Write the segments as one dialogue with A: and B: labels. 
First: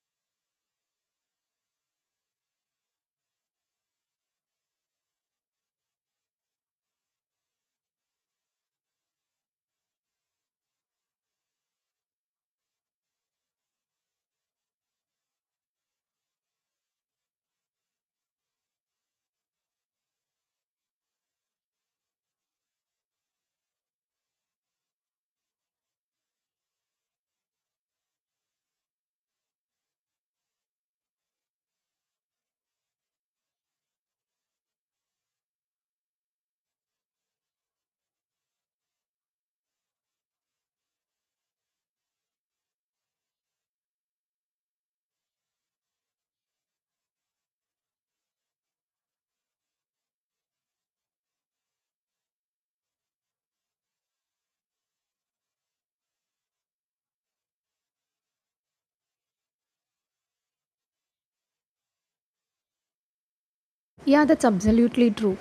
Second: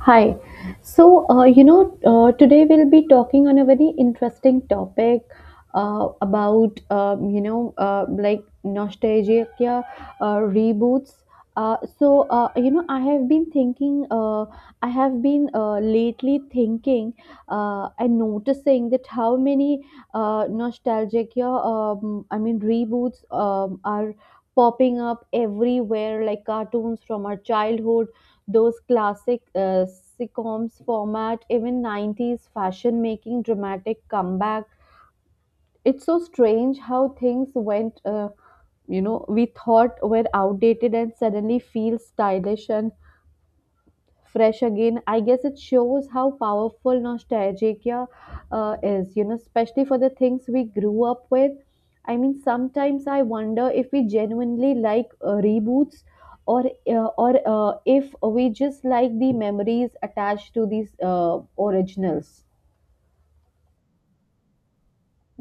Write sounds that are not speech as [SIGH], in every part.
A: Hi. Today we'll be talking on a very interesting topic about, like nostalgia reboots. I have been lately thinking and noticing that how many nostalgia, reboots are popping up everywhere, like cartoons from our childhood, those classic sitcoms format, even 90s fashion making dramatic comeback. It's so strange how things we thought were outdated and suddenly feel stylish and fresh again. I guess it shows how powerful nostalgia is, you know, especially for the things we grew up with. I mean, sometimes I wonder if we genuinely like reboots or if we just like the memories attached to these originals.
B: Yeah, that's absolutely true.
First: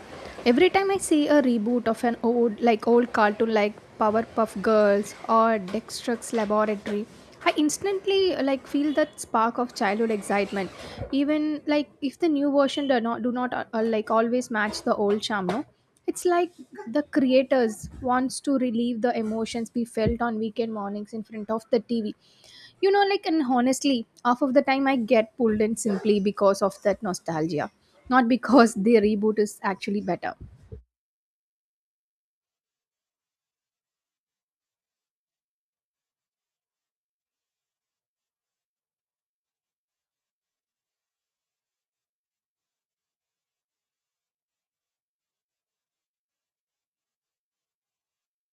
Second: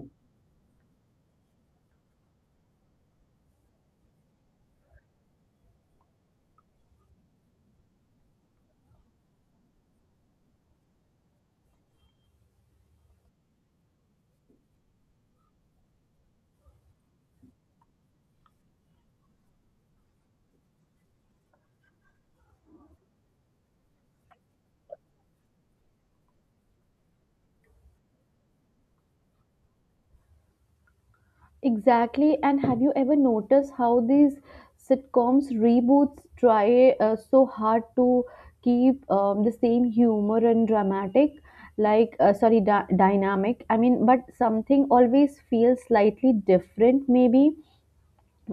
B: Every time I see a reboot of an old, like old cartoon like Powerpuff Girls or Dexter's Laboratory, I instantly like feel that spark of childhood excitement. Even like if the new version do not like always match the old charm, no. It's like the creators wants to relieve the emotions we felt on weekend mornings in front of the TV, you know, like, and honestly half of the time I get pulled in simply because of that nostalgia, not because [LAUGHS] the reboot is actually better.
A: Exactly. And have you ever noticed how these sitcoms reboots try so hard to keep the same humor and dramatic, like sorry, dy dynamic. I mean, but something always feels slightly different. Maybe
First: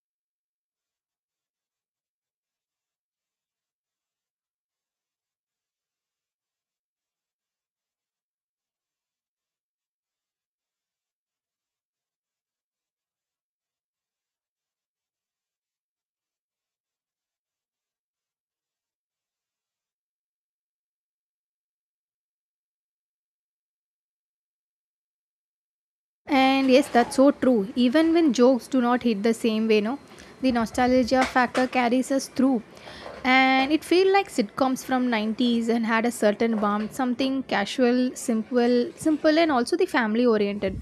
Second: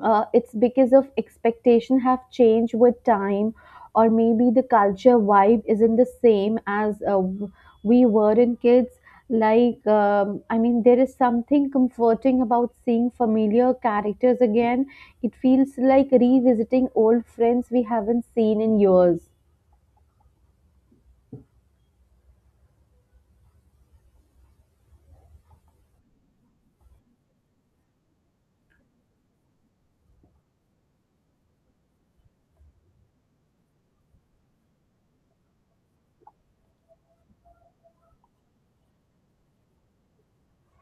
A: it's because of expectation have changed with time, or maybe the culture vibe isn't the same as we were in kids. I mean, there is something comforting about seeing familiar characters again. It feels like revisiting old friends we haven't seen in years.
B: And yes, that's so true. Even when jokes do not hit the same way, no, the nostalgia factor carries us through. And it feel like sitcoms from 90s and had a certain warmth, something casual, simple and also the family oriented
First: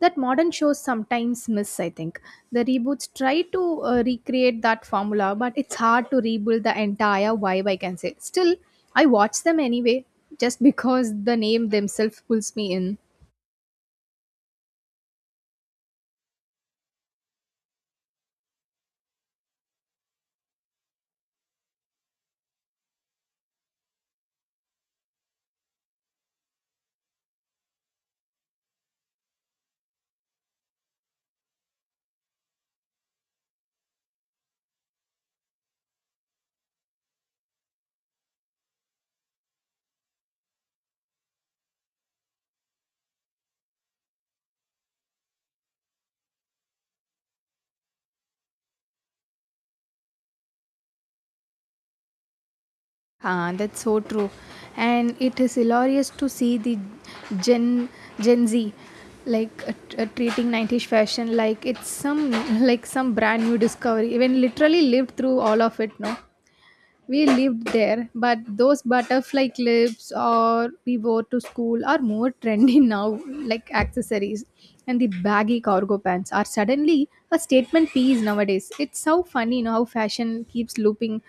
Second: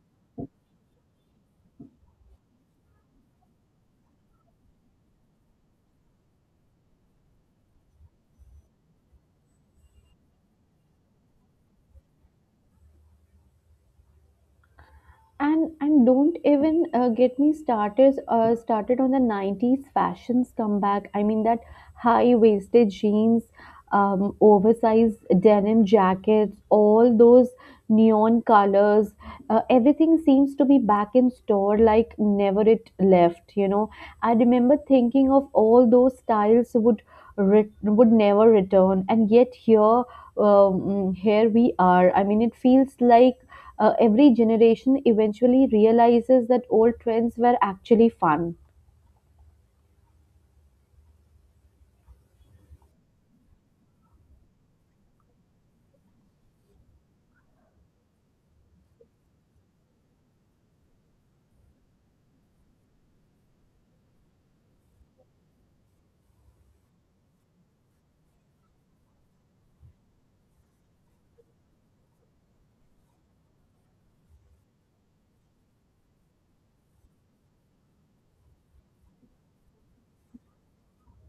B: that modern shows sometimes miss, I think. The reboots try to recreate that formula, but it's hard to rebuild the entire vibe, I can say. Still, I watch them anyway just [LAUGHS] because the name themselves pulls me in.
A: And don't even get me started started on the 90s fashions comeback. I mean that high waisted jeans, oversized denim jackets, all those neon colors, everything seems to be back in store like never it left, you know. I remember thinking of all those styles would would never return, and yet here we are. I mean it feels like every generation eventually realizes that old trends were actually fun.
B: Ah, that's so true. And it is hilarious to see the Gen Gen Z like treating 90s fashion like it's some [LAUGHS] like some brand new discovery. Even literally lived through all of it, no? We lived there, but those butterfly clips or we wore to school are more [LAUGHS] trendy now, like accessories. And the baggy cargo pants are suddenly a statement piece nowadays. It's so funny, you know, how fashion keeps looping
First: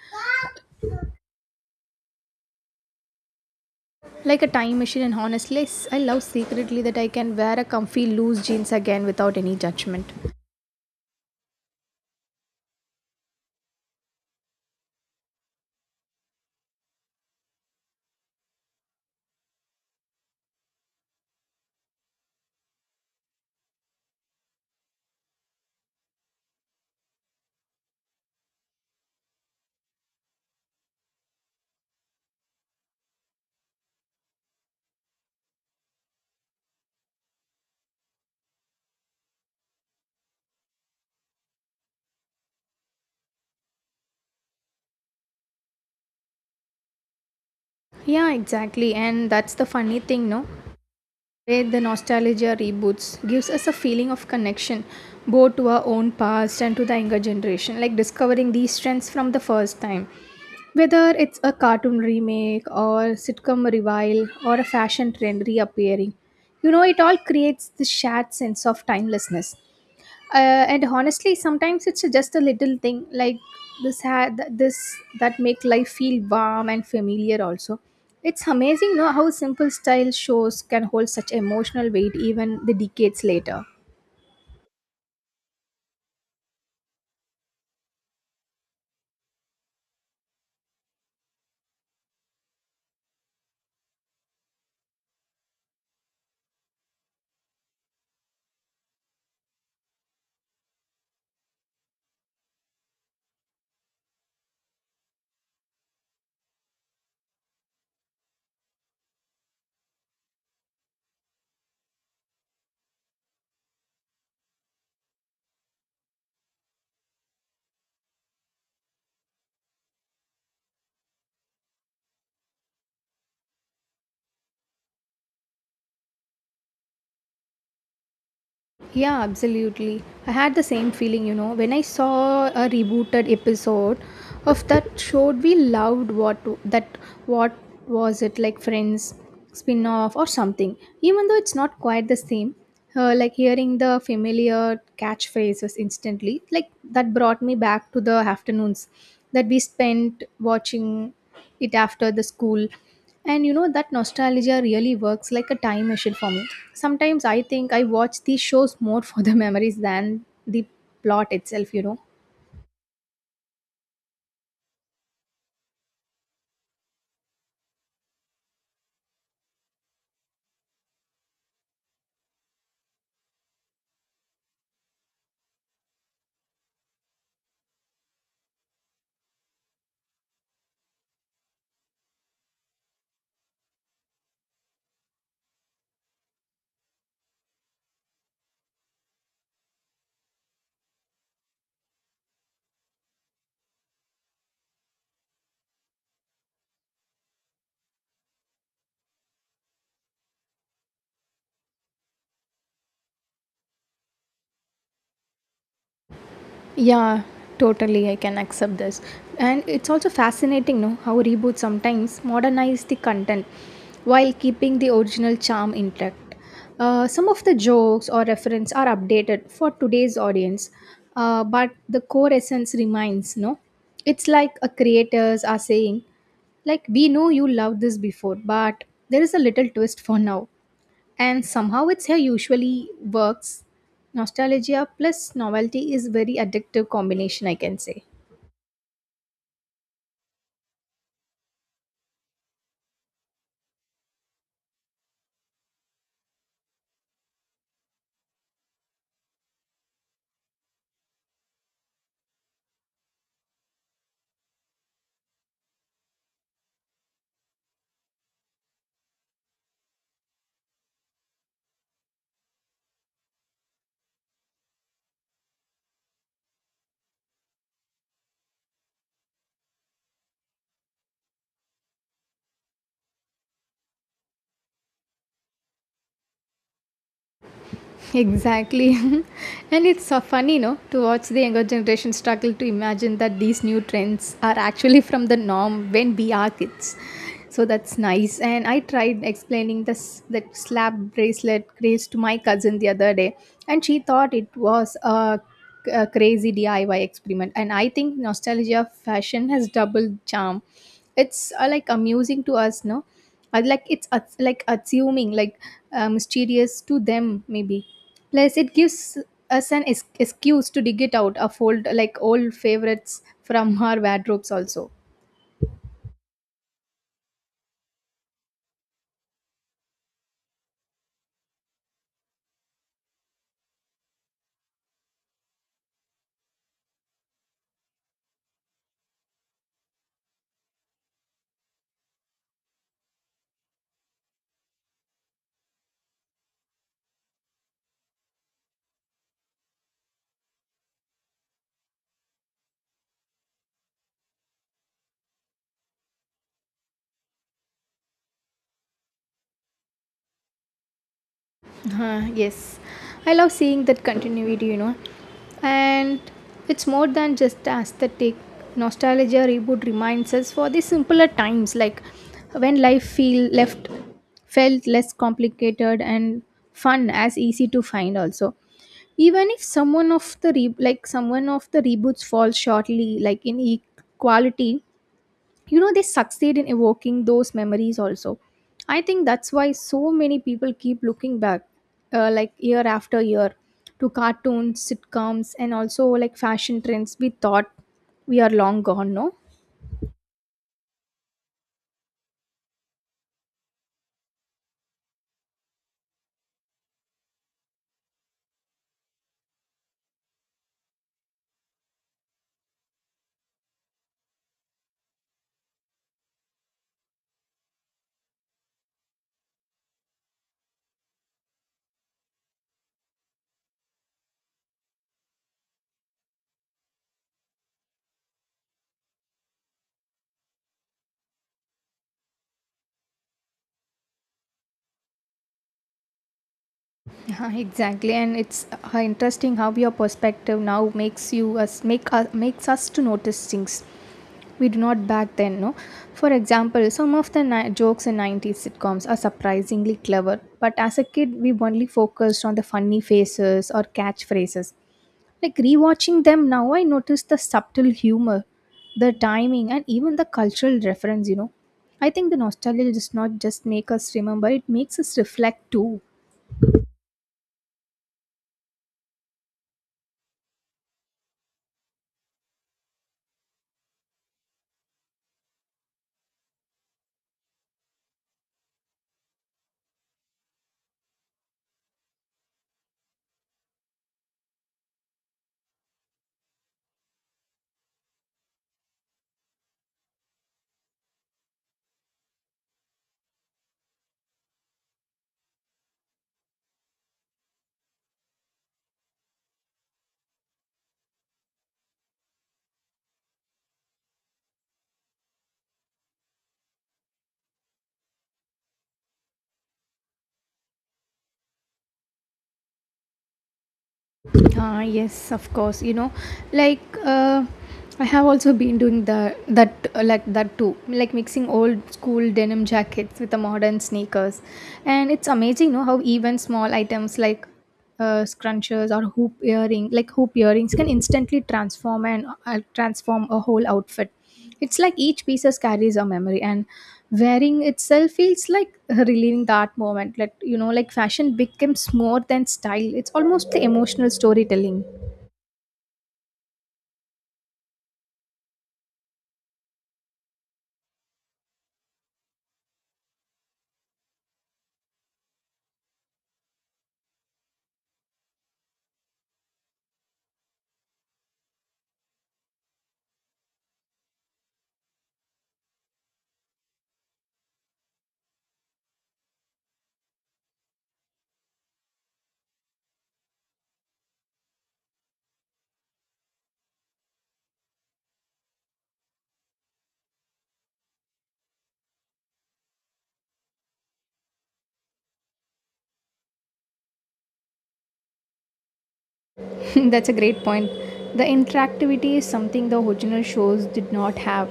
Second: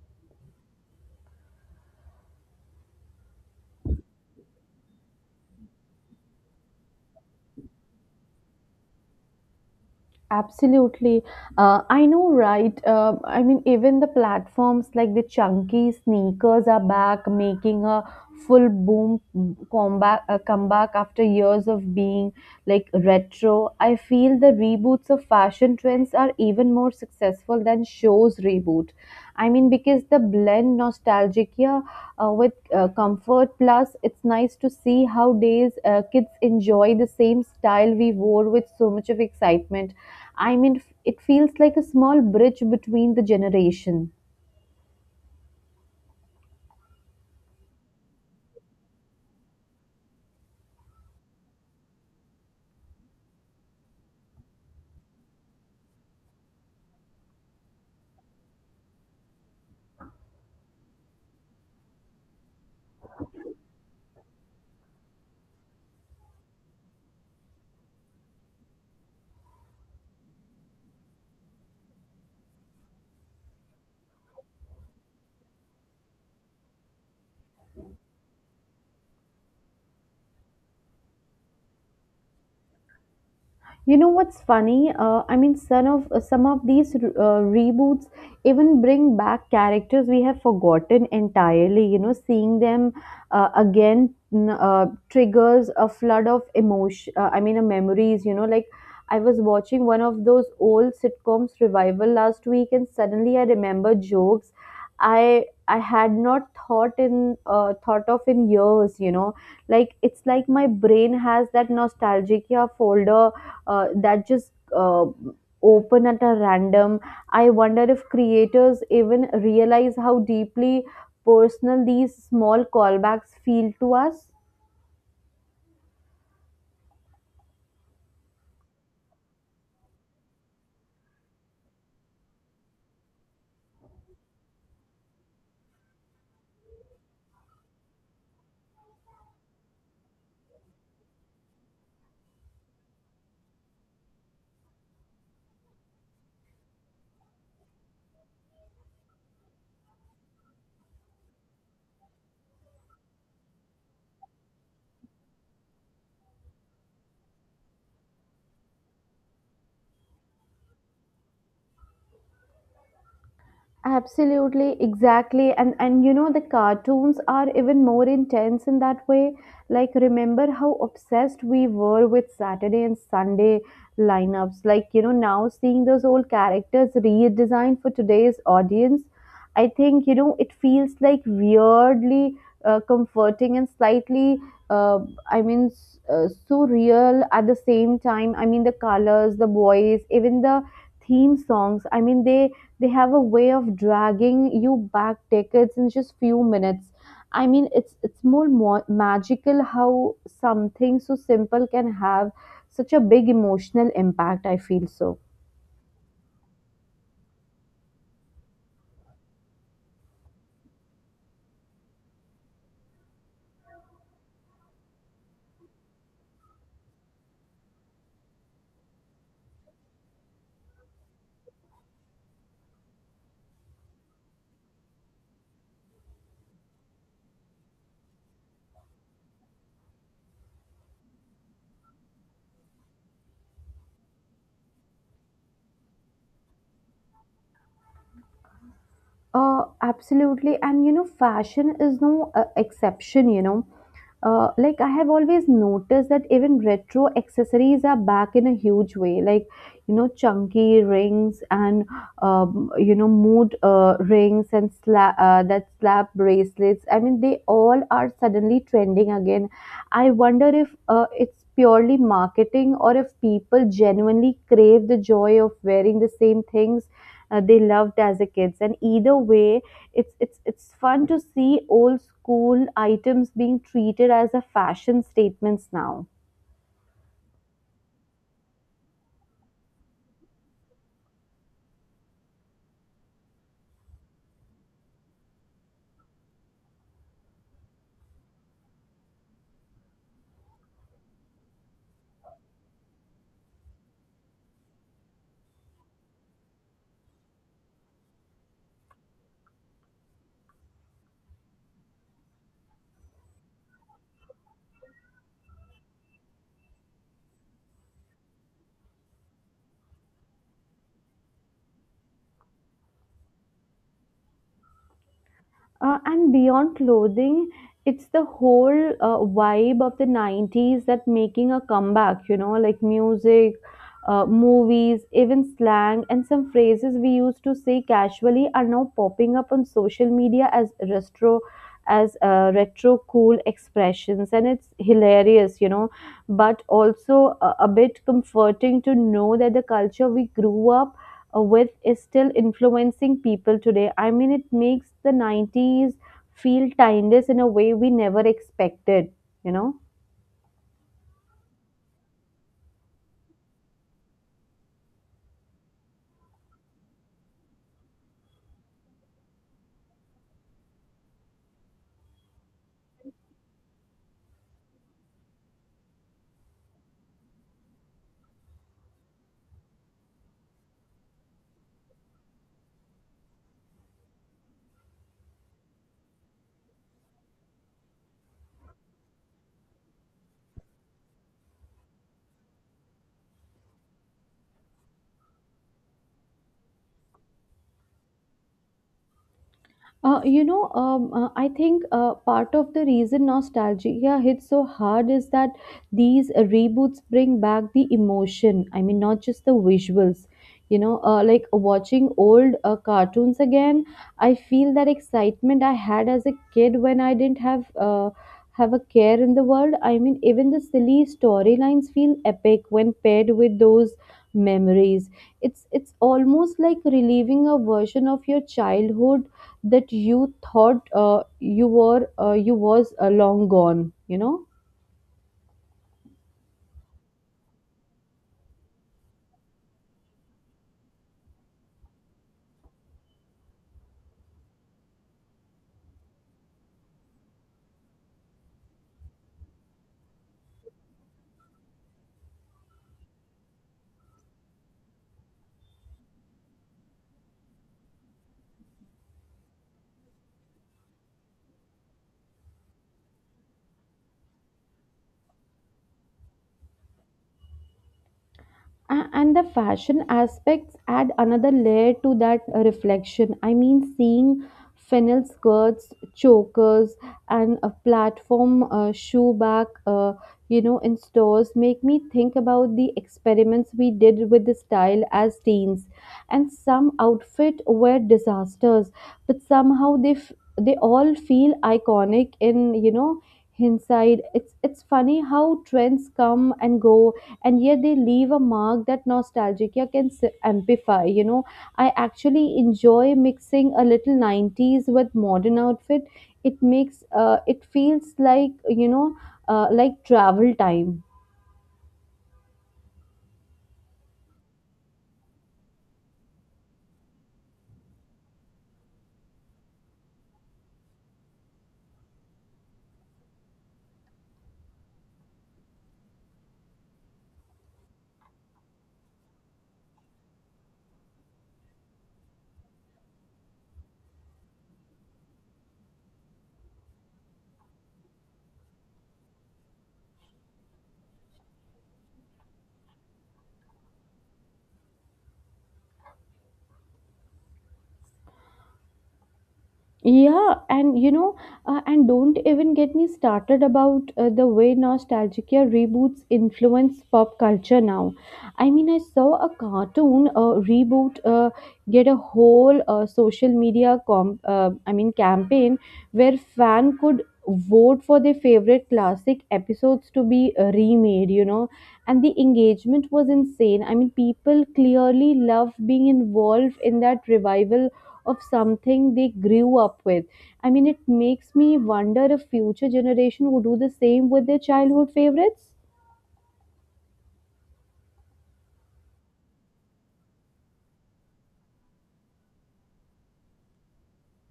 B: like a time machine, and honestly I love secretly that I can wear a comfy loose jeans again without any judgment.
A: Absolutely. I know, right? I mean, even the platforms, like the chunky sneakers, are back, making a full boom comeback after years of being like retro. I feel the reboots of fashion trends are even more successful than shows reboot. I mean, because the blend nostalgia with comfort. Plus, it's nice to see how days kids enjoy the same style we wore with so much of excitement. I mean, it feels like a small bridge between the generation.
B: Yeah, exactly, and that's the funny thing, no, where the nostalgia reboots gives us a feeling of connection, both to our own past and to the younger generation like discovering these trends from the first time. Whether it's a cartoon remake or sitcom revival or a fashion trend reappearing, you know, it all creates this shared sense of timelessness. And honestly sometimes it's just a little thing like this that make life feel warm and familiar also. It's amazing, no, how simple style shows can hold such emotional weight even the decades later.
A: You know what's funny? I mean, some of these reboots even bring back characters we have forgotten entirely. You know, seeing them triggers a flood of emotion. Memories. You know, like I was watching one of those old sitcoms revival last week, and suddenly I remember jokes I had not thought of in years. You know, like it's like my brain has that nostalgia folder that just uh, open at a random. I wonder if creators even realize how deeply personal these small callbacks feel to us.
B: Yeah, absolutely. I had the same feeling, you know, when I saw a rebooted episode of that show we loved. What that what was it, like Friends spin-off or something. Even though it's not quite the same, like hearing the familiar catchphrases instantly, like that brought me back to the afternoons that we spent watching it after the school. And you know, that nostalgia really works like a time machine for me. Sometimes I think I watch these shows more for the [LAUGHS] memories than the plot itself, you know.
A: Absolutely, exactly. And you know, the cartoons are even more intense in that way. Like, remember how obsessed we were with Saturday and Sunday lineups. Like, you know, now seeing those old characters redesigned for today's audience, I think, you know, it feels like weirdly comforting and slightly uh, surreal at the same time. I mean the colors, the voice, even the theme songs. I mean they have a way of dragging you back decades in just few minutes. I mean it's more magical how something so simple can have such a big emotional impact, I feel so.
B: Yeah, totally. I can accept this. And it's also fascinating, no, how reboots sometimes modernize the content while keeping the original charm intact. Some of the jokes or reference are updated for today's audience, but the core essence remains, no? It's like a creators are saying, like, we know you loved this before, but there is a little twist for now, and somehow it's hair usually works. Nostalgia plus novelty is very addictive combination, I can say.
A: Absolutely. And you know, fashion is no exception, you know. Like, I have always noticed that even retro accessories are back in a huge way. Like, you know, chunky rings and, you know, mood rings and slap bracelets. I mean, they all are suddenly trending again. I wonder if it's purely marketing or if people genuinely crave the joy of wearing the same things they loved as a kids. And either way, it's fun to see old school items being treated as a fashion statements now.
B: Exactly. [LAUGHS] And it's so funny, no, to watch the younger generation struggle to imagine that these new trends are actually from the norm when we are kids. So that's nice. And I tried explaining this the slap bracelet craze to my cousin the other day, and she thought it was a crazy DIY experiment. And I think nostalgia fashion has double charm. It's like amusing to us, no? I like it's like assuming, like mysterious to them maybe. Plus it gives us an excuse to dig it out a fold like old favorites from [LAUGHS] our wardrobes also.
A: And beyond clothing, it's the whole vibe of the 90s that making a comeback, you know, like music, movies, even slang, and some phrases we used to say casually are now popping up on social media as retro cool expressions. And it's hilarious, you know, but also a bit comforting to know that the culture we grew up with is still influencing people today. I mean, it makes the 90s feel timeless in a way we never expected, you know?
B: Yes, I love seeing that continuity, you know. And it's more than just aesthetic. Nostalgia reboot reminds us for the simpler times, like when life feel left felt less complicated and fun as easy to find also. Even if someone of the like someone of the reboots falls shortly like in quality, you know, they succeed in evoking those memories also. I think that's why so many people keep looking back, like year after year, to cartoons, sitcoms, and also like fashion trends we thought we are long gone, no.
A: I think part of the reason nostalgia hits so hard is that these reboots bring back the emotion. I mean, not just the visuals. You know, like watching old cartoons again, I feel that excitement I had as a kid when I didn't have a care in the world. I mean, even the silly storylines feel epic when paired with those memories. It's almost like reliving a version of your childhood that you thought you were you was long gone, you know.
B: Yeah, [LAUGHS] exactly, and it's interesting how your perspective now makes you us make us makes us to notice things we do not back then. No, for example, some of the jokes in '90s sitcoms are surprisingly clever, but as a kid, we only focused on the funny faces or catchphrases. Like rewatching them now, I notice the subtle humor, the timing, and even the cultural reference. You know, I think the nostalgia does not just make us remember; it makes us reflect too.
A: And the fashion aspects add another layer to that reflection. I mean seeing fennel skirts, chokers, and a platform shoe back, you know, in stores make me think about the experiments we did with the style as teens. And some outfit were disasters, but somehow they all feel iconic in, you know, hindsight. It's funny how trends come and go, and yet they leave a mark that nostalgia can amplify, you know. I actually enjoy mixing a little 90s with modern outfit. It makes it feels like, you know, like travel time.
B: Ah, yes, of course. You know, like I have also been doing the that like that too, like mixing old school denim jackets with the modern sneakers, and it's amazing, you know, how even small items like scrunchers or hoop earrings, can instantly transform and transform a whole outfit. It's like each piece carries a memory, and wearing itself feels like reliving that moment. Like you know, like fashion becomes more than style. It's almost the emotional storytelling.
A: Yeah, and you know, and don't even get me started about the way nostalgia reboots influence pop culture now. I mean, I saw a cartoon reboot get a whole social media com I mean campaign where fan could vote for their favorite classic episodes to be remade, you know, and the engagement was insane. I mean, people clearly love being involved in that revival of something they grew up with. I mean, it makes me wonder if future generation would do the same with their childhood favorites.
B: [LAUGHS] That's a great point. The interactivity is something the original shows did not have.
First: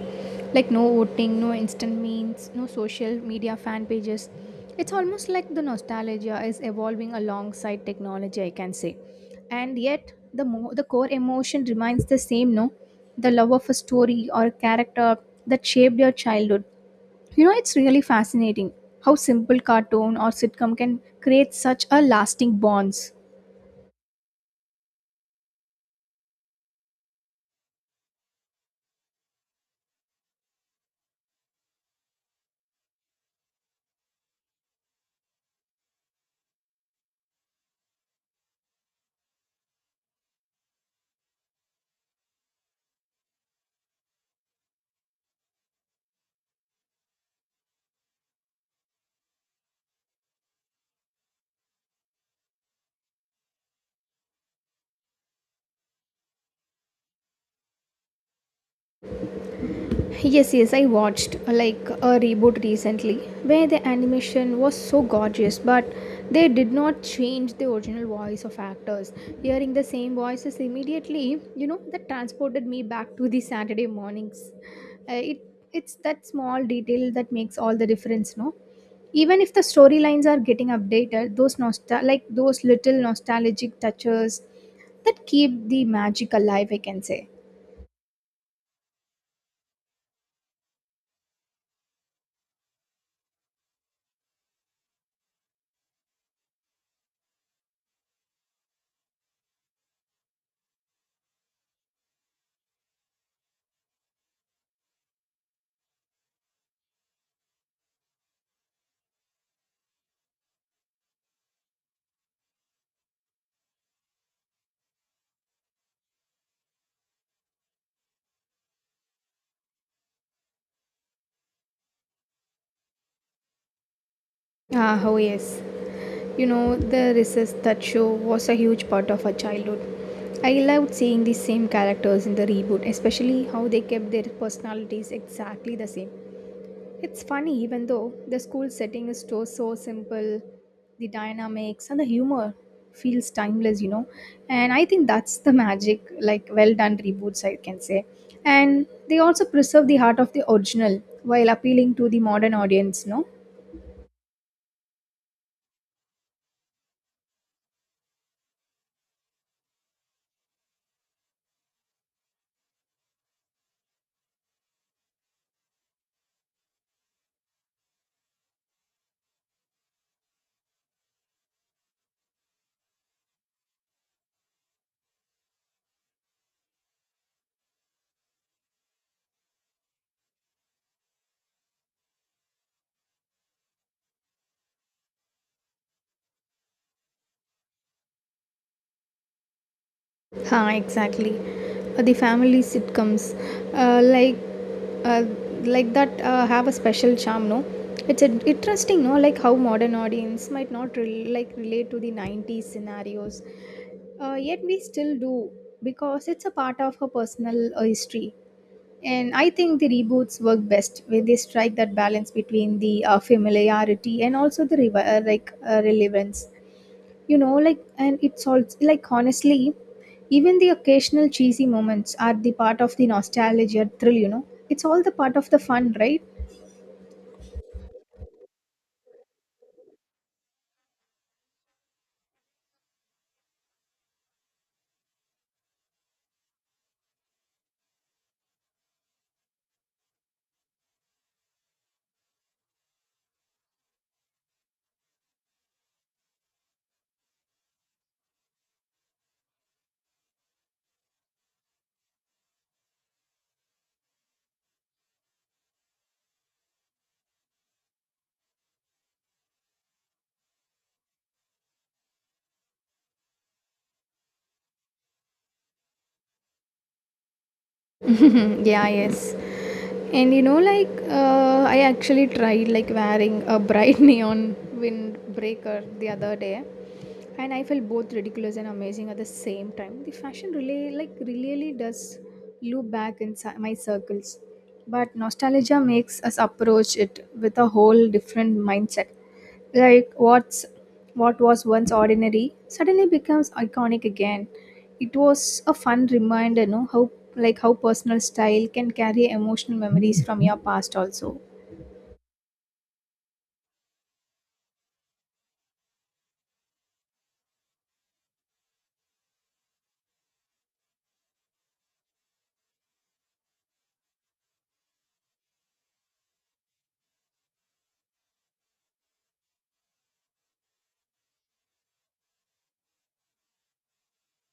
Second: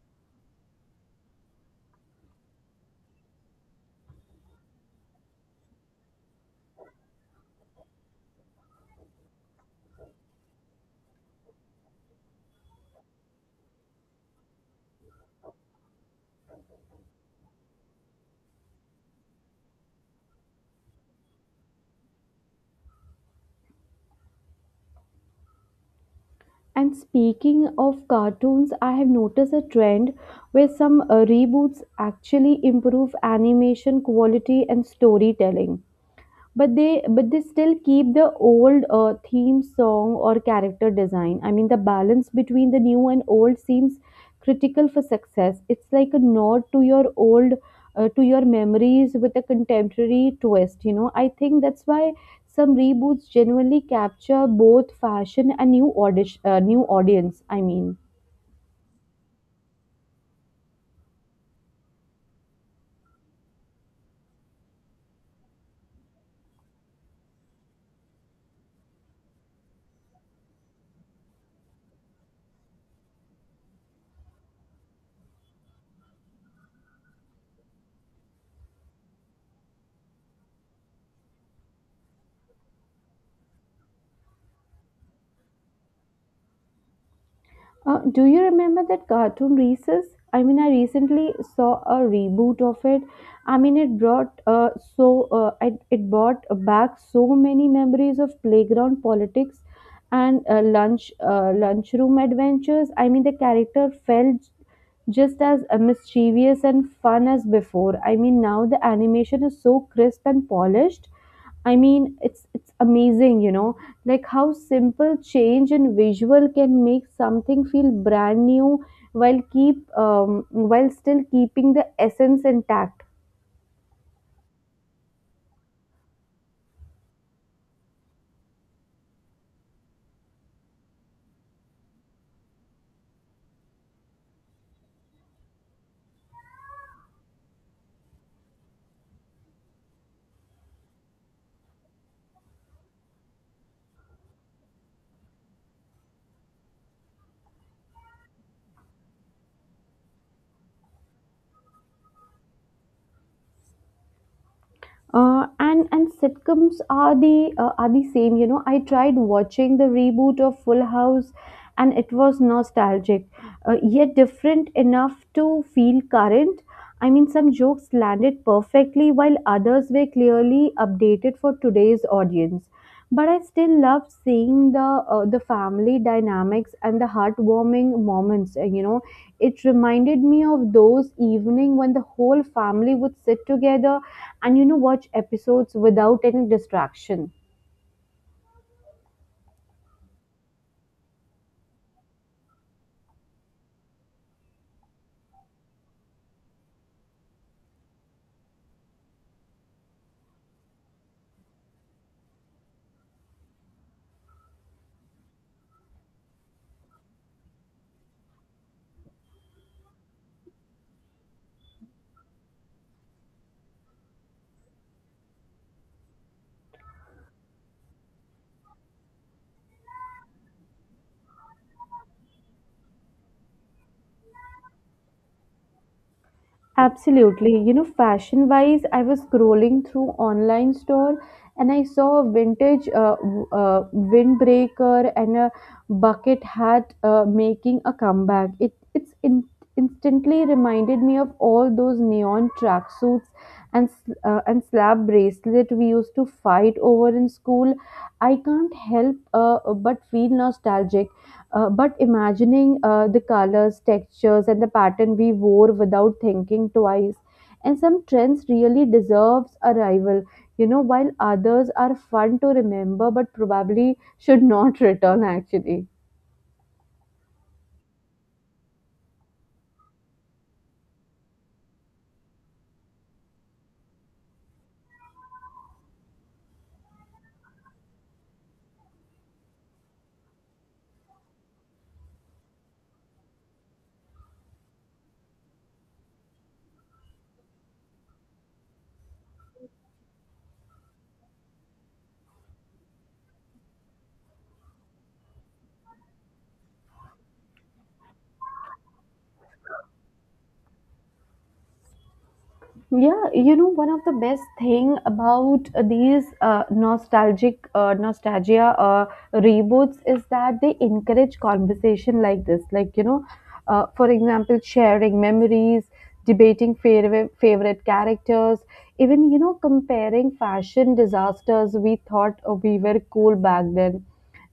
B: Like no voting, no instant memes, no social media fan pages. It's almost like the nostalgia is evolving alongside technology, I can say. And yet, the the core emotion remains the same, no? The love of a story or a character that shaped your childhood. You know, it's really fascinating how simple cartoon or sitcom can create such a lasting bonds.
A: And speaking of cartoons, I have noticed a trend where some reboots actually improve animation quality and storytelling, but they but they still keep the old theme song or character design. I mean the balance between the new and old seems critical for success. It's like a nod to your old to your memories with a contemporary twist, you know. I think that's why some reboots genuinely capture both fashion and new new audience, I mean.
B: Yes, yes, I watched like a reboot recently where the animation was so gorgeous, but they did not change the original voice of actors. Hearing the same voices immediately, you know, that transported me back to the Saturday mornings. Uh, it it's that small detail that makes all the difference, no? Even if the storylines are getting updated, those nostal like those little nostalgic touches that keep the magic alive, I can say.
A: Do you remember that cartoon Recess? I mean, I recently saw a reboot of it. I mean, it it brought back so many memories of playground politics and lunchroom adventures. I mean, the character felt just as mischievous and fun as before. I mean, now the animation is so crisp and polished. I mean, it's amazing, you know, like how simple change in visual can make something feel brand new while keep while still keeping the essence intact.
B: Ah, oh yes. You know, the recess that show was a huge part of our childhood. I loved seeing the same characters in the reboot, especially how they kept their personalities exactly the same. It's funny, even though the school setting is so simple, the dynamics and the humor feels timeless, you know. And I think that's the magic, like well done reboots, I can say. And they also preserve the heart of the original while appealing to the modern audience, no?
A: And sitcoms are the same. You know, I tried watching the reboot of Full House, and it was nostalgic, yet different enough to feel current. I mean, some jokes landed perfectly, while others were clearly updated for today's audience. But I still loved seeing the family dynamics and the heartwarming moments. You know, it reminded me of those evening when the whole family would sit together and, you know, watch episodes without any distraction.
B: Huh, exactly. The family sitcoms, uh, like uh, like that, have a special charm. No, it's interesting. No, like how modern audience might not like relate to the '90s scenarios, yet we still do because it's a part of her personal history. And I think the reboots work best when they strike that balance between the familiarity and also the relevance, you know. Like and it's also like honestly even the occasional cheesy moments are the part of the nostalgia thrill, you know, it's all the part of the fun, right?
A: Absolutely. You know, fashion wise, I was scrolling through online store, and I saw a vintage windbreaker and a bucket hat making a comeback. It instantly reminded me of all those neon tracksuits and slab bracelet we used to fight over in school. I can't help but feel nostalgic. But imagining the colors, textures, and the pattern we wore without thinking twice. And some trends really deserves a rival, you know, while others are fun to remember but probably should not [LAUGHS] return actually.
B: [LAUGHS] Yeah, yes. And you know, like I actually tried like wearing a bright [LAUGHS] neon windbreaker the other day, and I felt both ridiculous and amazing at the same time. The fashion really, like, really does loop back in my circles, but nostalgia makes us approach it with a whole different mindset. Like what was once ordinary suddenly becomes iconic again. It was a fun reminder, no, how like how personal style can carry emotional memories from your past also.
A: Yeah, you know, one of the best thing about these nostalgic nostalgia reboots is that they encourage conversation like this. Like, for example, sharing memories, debating favorite characters, even, comparing fashion disasters we thought we were cool back then.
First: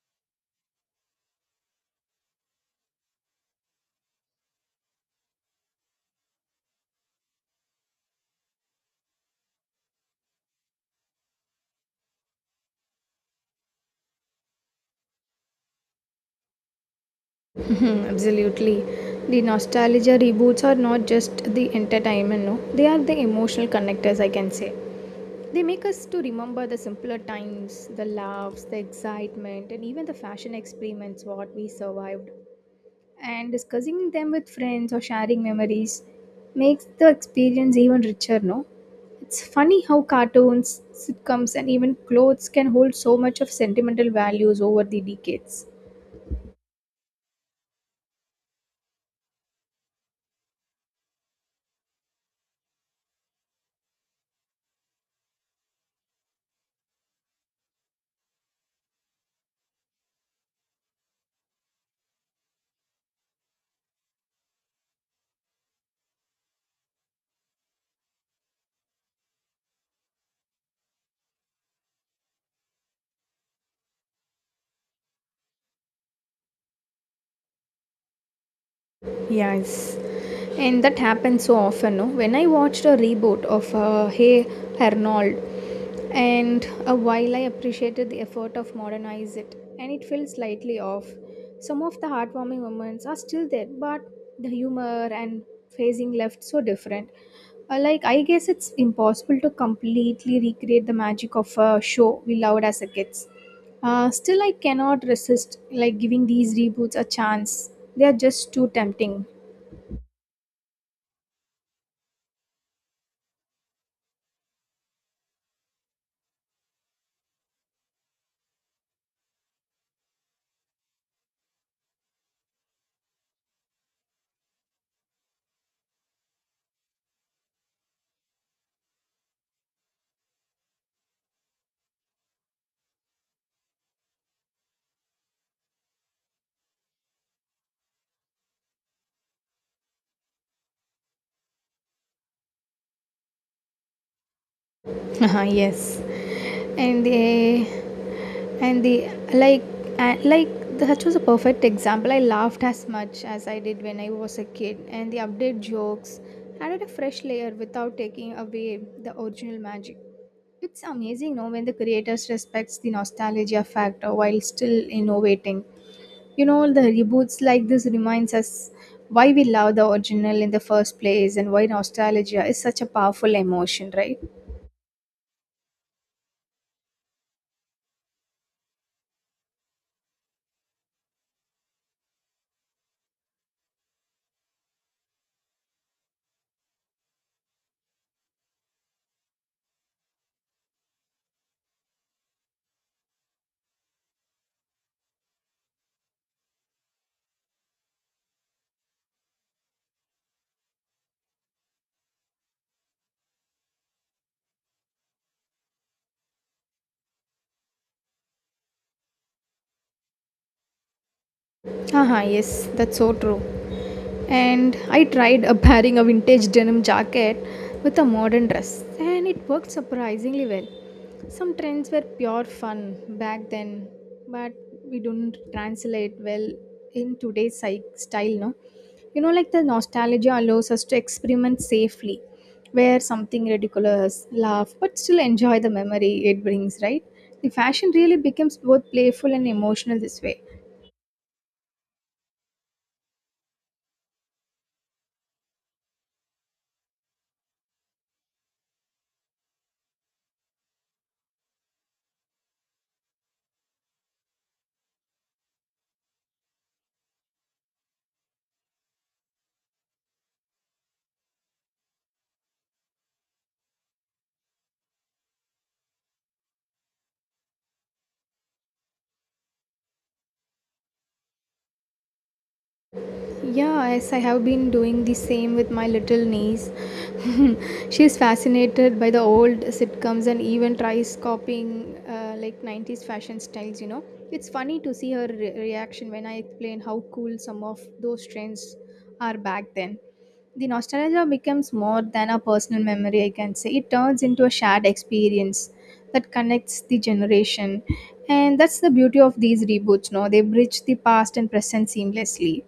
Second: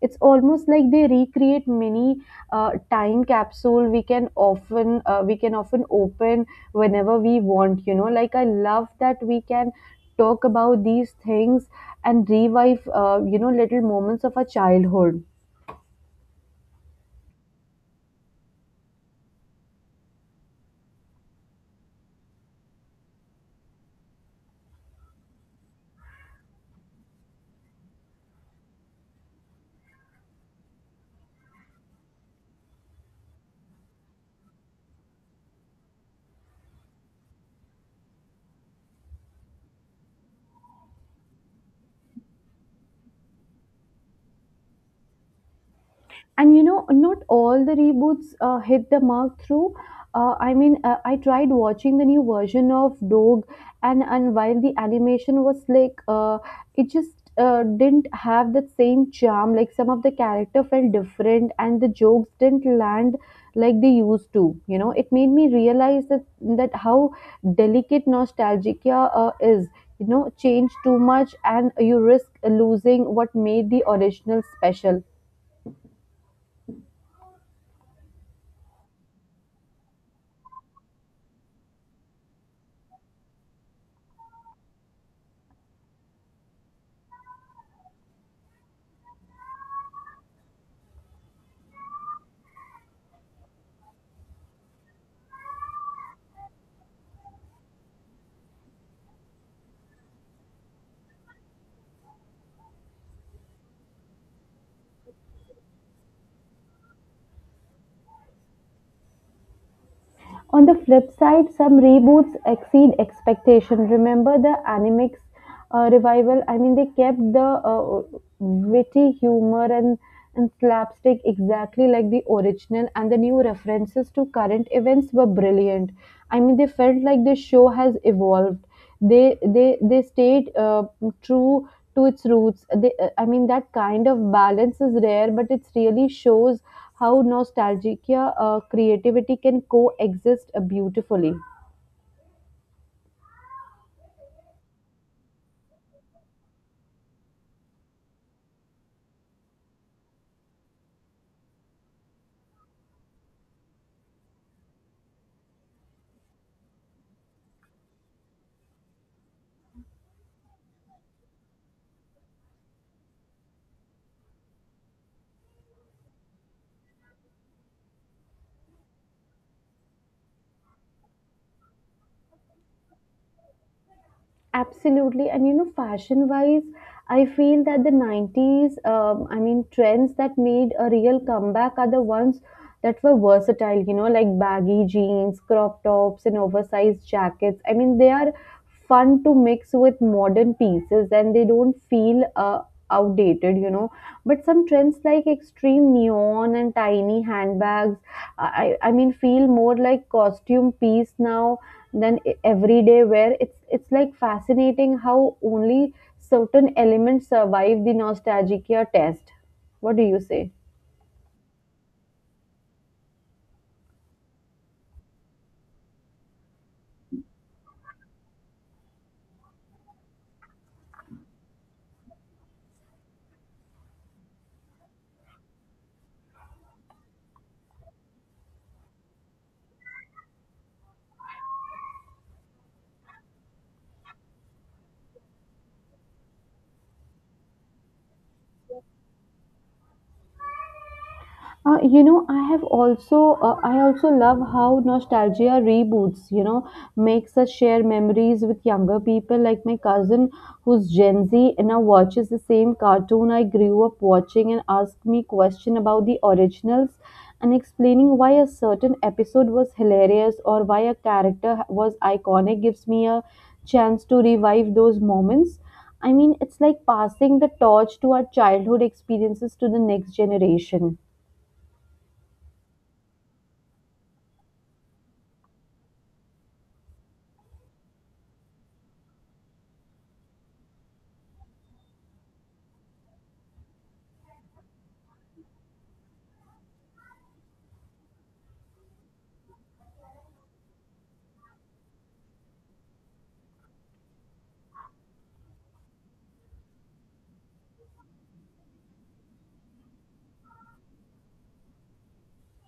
A: It's almost like they recreate mini time capsule we can often open whenever we want, you know, like I love that we can talk about these things and revive little moments of our childhood.
B: Mhm. Absolutely. The nostalgia reboots are not just the entertainment, no. They are the emotional connectors, I can say. They make us to remember the simpler times, the laughs, the excitement, and even the fashion experiments what we survived. And discussing them with friends or sharing memories makes the experience even richer, no. It's funny how cartoons, sitcoms and even clothes can hold so much of sentimental values over the decades.
A: And you know, not all the reboots hit the mark through. I tried watching the new version of dog, and while the animation was like, it just didn't have that same charm. Like, some of the character felt different and the jokes didn't land like they used to. You know, it made me realize that how delicate nostalgia is. You know, change too much and you risk losing what made the original special.
B: Yes. And that happens so often, no, when I watched a reboot of hey arnold. And while I appreciated the effort of modernize it, and it felt slightly off, some of the heartwarming moments are still there, but the humor and phasing left so different. Like I guess it's impossible to completely recreate the magic of a show we loved as a kids. Still, I cannot resist like giving these reboots a chance. They are just too tempting.
A: On the flip side, some reboots exceed expectation. Remember the Animix revival? I mean, they kept the witty humor and slapstick exactly like the original, and the new references to current events were brilliant. I mean, they felt like the show has evolved, they stayed true to its roots. They, I mean That kind of balance is rare, but it really shows how nostalgia, creativity can coexist beautifully.
B: [LAUGHS] Yes. And they and the like that was a perfect example. I laughed as much as I did when I was a kid, and the update jokes added a fresh layer without taking away the original magic. It's amazing, no? When the creators respects the nostalgia factor while still innovating, you know, the reboots like this reminds us why we love the original in the first place, and why nostalgia is such a powerful emotion, right?
A: Absolutely. And you know, fashion wise, I feel that the 90s, trends that made a real comeback are the ones that were versatile, you know, like baggy jeans, crop tops, and oversized jackets. I mean, they are fun to mix with modern pieces and they don't feel outdated, you know. But some trends like extreme neon and tiny handbags, I mean, feel more like costume piece now than everyday wear. It's like fascinating how only certain elements survive the nostalgia test. What do you say?
B: Haha, yes, that's so true. And I tried pairing a vintage denim jacket with a modern dress, and it worked surprisingly well. Some trends were pure fun back then, but we don't translate well in today's psych style, no? You know, like the nostalgia allows us to experiment safely, wear something ridiculous, laugh, but still enjoy the memory it brings, right? The fashion really becomes both playful and emotional this way.
A: Uh, you know, I have also I also love how nostalgia reboots, you know, makes us share memories with younger people, like my cousin who's Gen Z and now watches the same cartoon I grew up watching and asks me question about the originals. And explaining why a certain episode was hilarious or why a character was iconic gives me a chance to revive those moments. I mean, it's like passing the torch to our childhood experiences to the next generation.
B: Yeah, yes, I have been doing the same with my little niece. [LAUGHS] She is fascinated by the old sitcoms and even tries copying like 90s fashion styles. It's funny to see her reaction when I explain how cool some of those trends are back then. The nostalgia becomes more than a personal memory, I can say. It turns into a shared experience that connects the generation. And that's the beauty of these reboots, no? They bridge the past and present seamlessly.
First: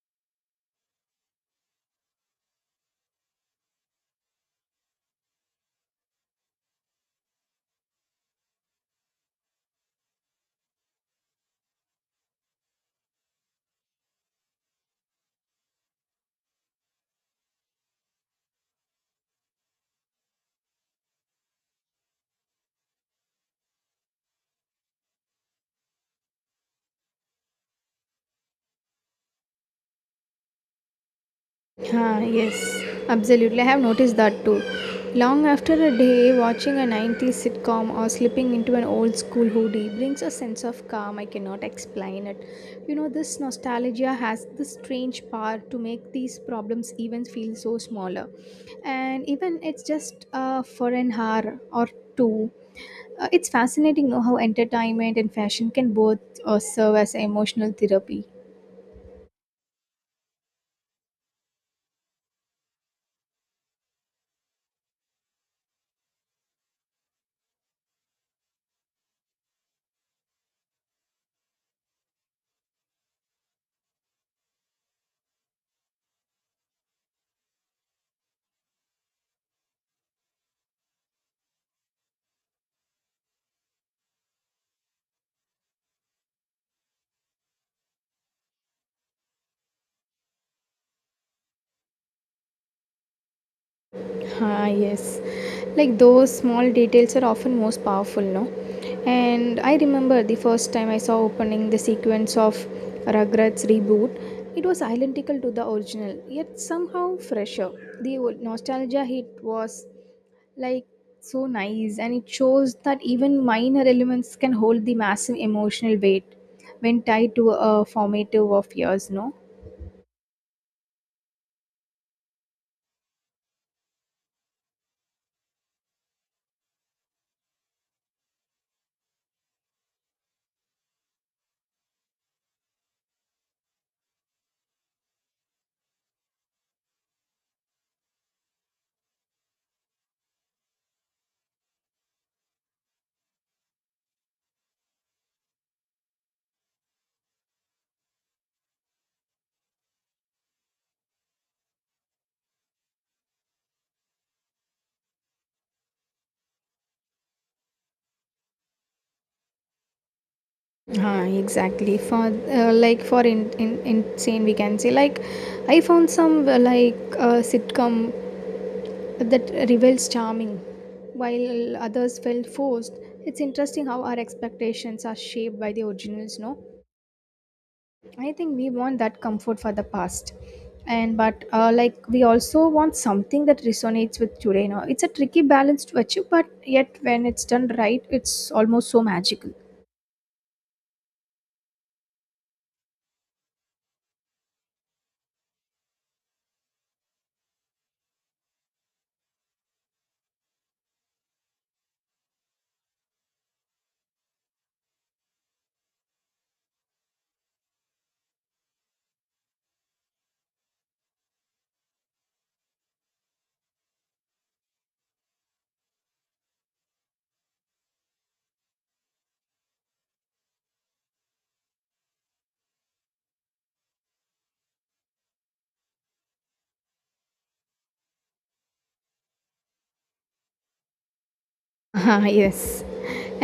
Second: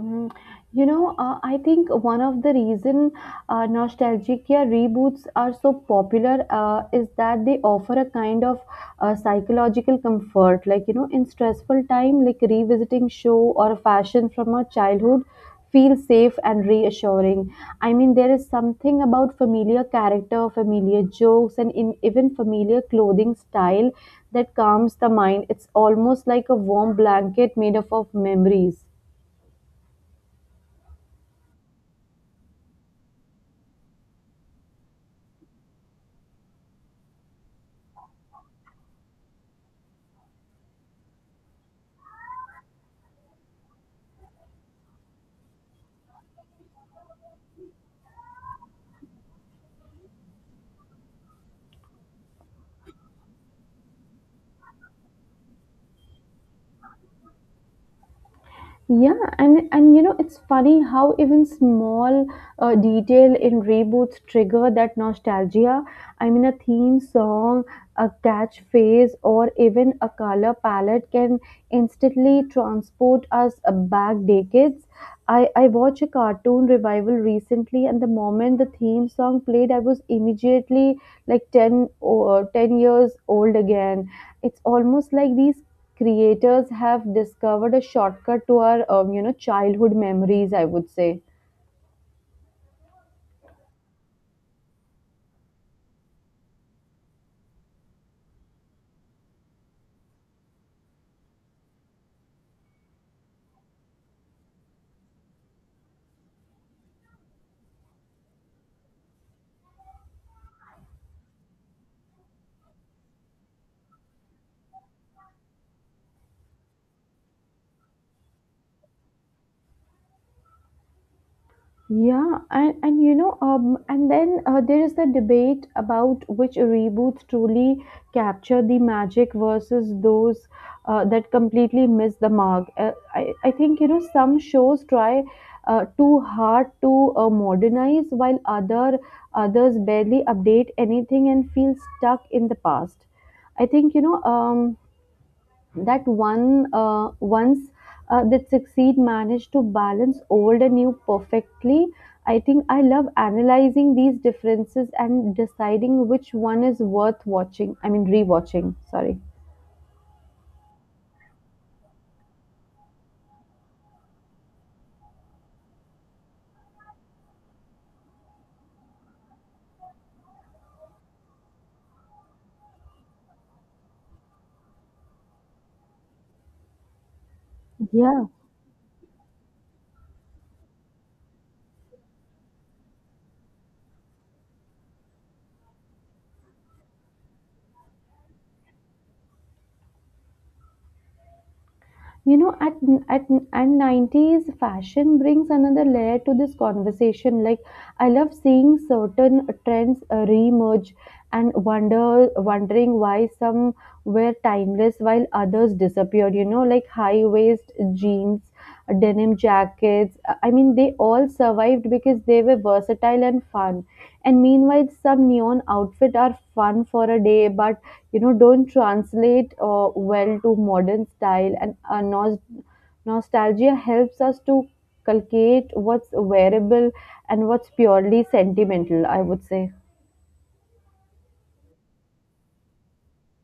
A: Mm, You know, I think one of the reason nostalgic, yeah, reboots are so popular is that they offer a kind of psychological comfort. Like, you know, in stressful time, like revisiting show or fashion from our childhood feels safe and reassuring. I mean, there is something about familiar character, familiar jokes, and in, even familiar clothing style that calms the mind. It's almost like a warm blanket made up of memories.
B: Huh, yes, absolutely. I have noticed that too. Long after a day, watching a 90s sitcom or slipping into an old school hoodie brings a sense of calm. I cannot explain it. You know, this nostalgia has this strange power to make these problems even feel so smaller. And even it's just for an hour or two. It's fascinating know how entertainment and fashion can both serve as emotional therapy.
A: Yeah, and you know, it's funny how even small detail in reboots trigger that nostalgia. I mean, a theme song, a catchphrase, or even a color palette can instantly transport us back decades. I watched a cartoon revival recently, and the moment the theme song played, I was immediately like 10 or 10 years old again. It's almost like these creators have discovered a shortcut to our childhood memories, I would say.
B: Ah, yes. Like those small details are often most powerful, no? And I remember the first time I saw opening the sequence of Rugrats reboot. It was identical to the original, yet somehow fresher. The old nostalgia hit was like so nice, and it shows that even minor elements can hold the massive emotional weight when tied to a formative of years, no?
A: Yeah, and you know, and then there is the debate about which reboots truly capture the magic versus those that completely miss the mark. I think, you know, some shows try too hard to modernize while others barely update anything and feel stuck in the past. I think, you know, that one once that succeed managed to balance old and new perfectly. I think I love analyzing these differences and deciding which one is worth watching, I mean rewatching, sorry.
B: Huh, exactly for like for in insane we can say, like I found some like sitcom that reveals charming, while others felt forced. It's interesting how our expectations are shaped by the originals, no?
A: Yeah.
B: I think we want that comfort for the past, and but like we also want something that resonates with today, no? It's a tricky balance to achieve, but yet when it's done right, it's almost so magical.
A: You know, at and 90s fashion brings another layer to this conversation. Like, I love seeing certain trends re and wondering why some were timeless while others disappeared. You know, like high waist jeans, denim jackets. I mean, they all survived because they were versatile and fun. And meanwhile, some neon outfit are fun for a day, but you know, don't translate well to modern style. And nostalgia helps us to calculate what's wearable and what's purely sentimental, I would say.
B: Ah, yes.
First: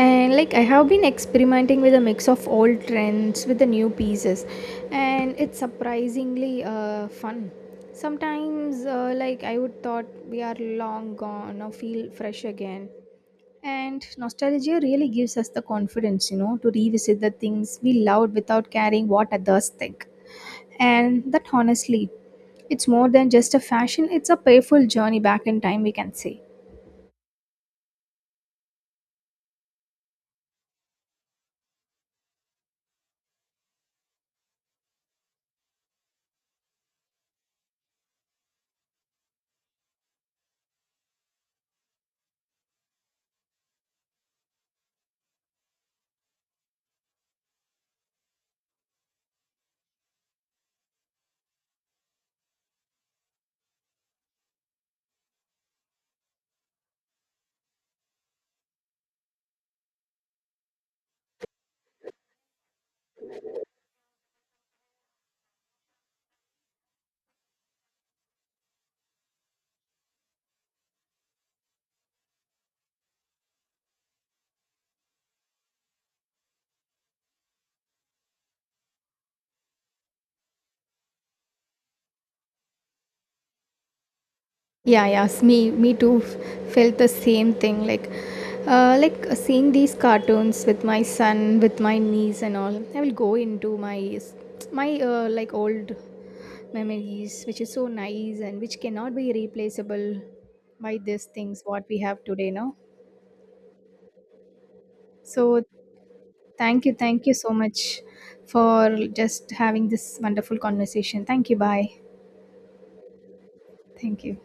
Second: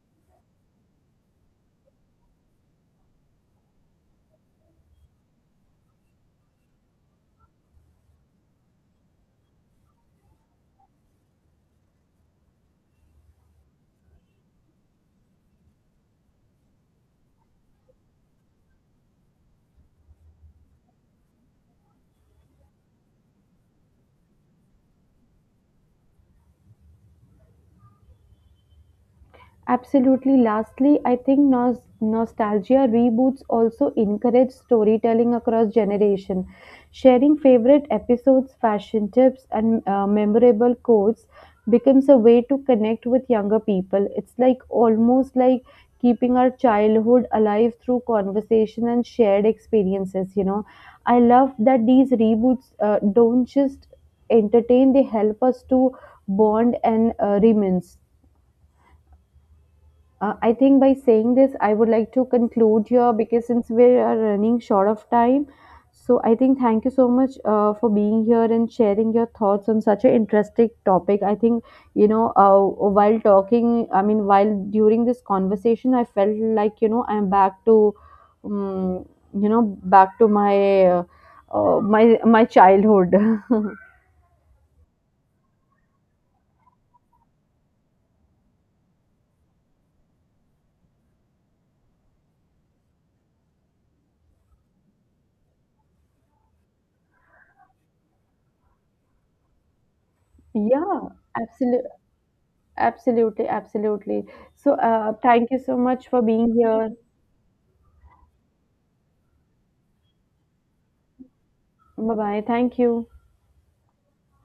B: And like I have been experimenting with a mix of old trends with the new pieces, and it's surprisingly fun. Sometimes, like I would thought we are long gone or feel fresh again. And nostalgia really gives us the confidence, you know, to revisit the things we loved without caring what others think. And that honestly, it's more than just a fashion, it's a painful journey back in time, we can say.
A: Absolutely. Lastly, I think nostalgia reboots also encourage storytelling across generation. Sharing favorite episodes, fashion tips, and memorable quotes becomes a way to connect with younger people. It's like almost like keeping our childhood alive through conversation and shared experiences. You know, I love that these reboots don't just entertain; they help us to bond and reminisce. I think by saying this, I would like to conclude here because since we are running short of time, so I think thank you so much for being here and sharing your thoughts on such an interesting topic. I think you know uh, while talking, I mean while during this conversation, I felt like, you know, I'm back to, um, you know, back to my my childhood. [LAUGHS]
B: Yeah, yes, me too felt the same thing. Like seeing these cartoons with my son, with my niece, and all. I will go into my my like old memories, which is so nice and which cannot be replaceable by
A: Yeah,
B: these things what
A: absolutely,
B: we have today. No,
A: absolutely, absolutely. So, thank you
B: so
A: so much for being
B: thank
A: here.
B: you, so much for just having this wonderful conversation. Thank you, bye.
A: Bye bye. Thank you.
B: Thank you.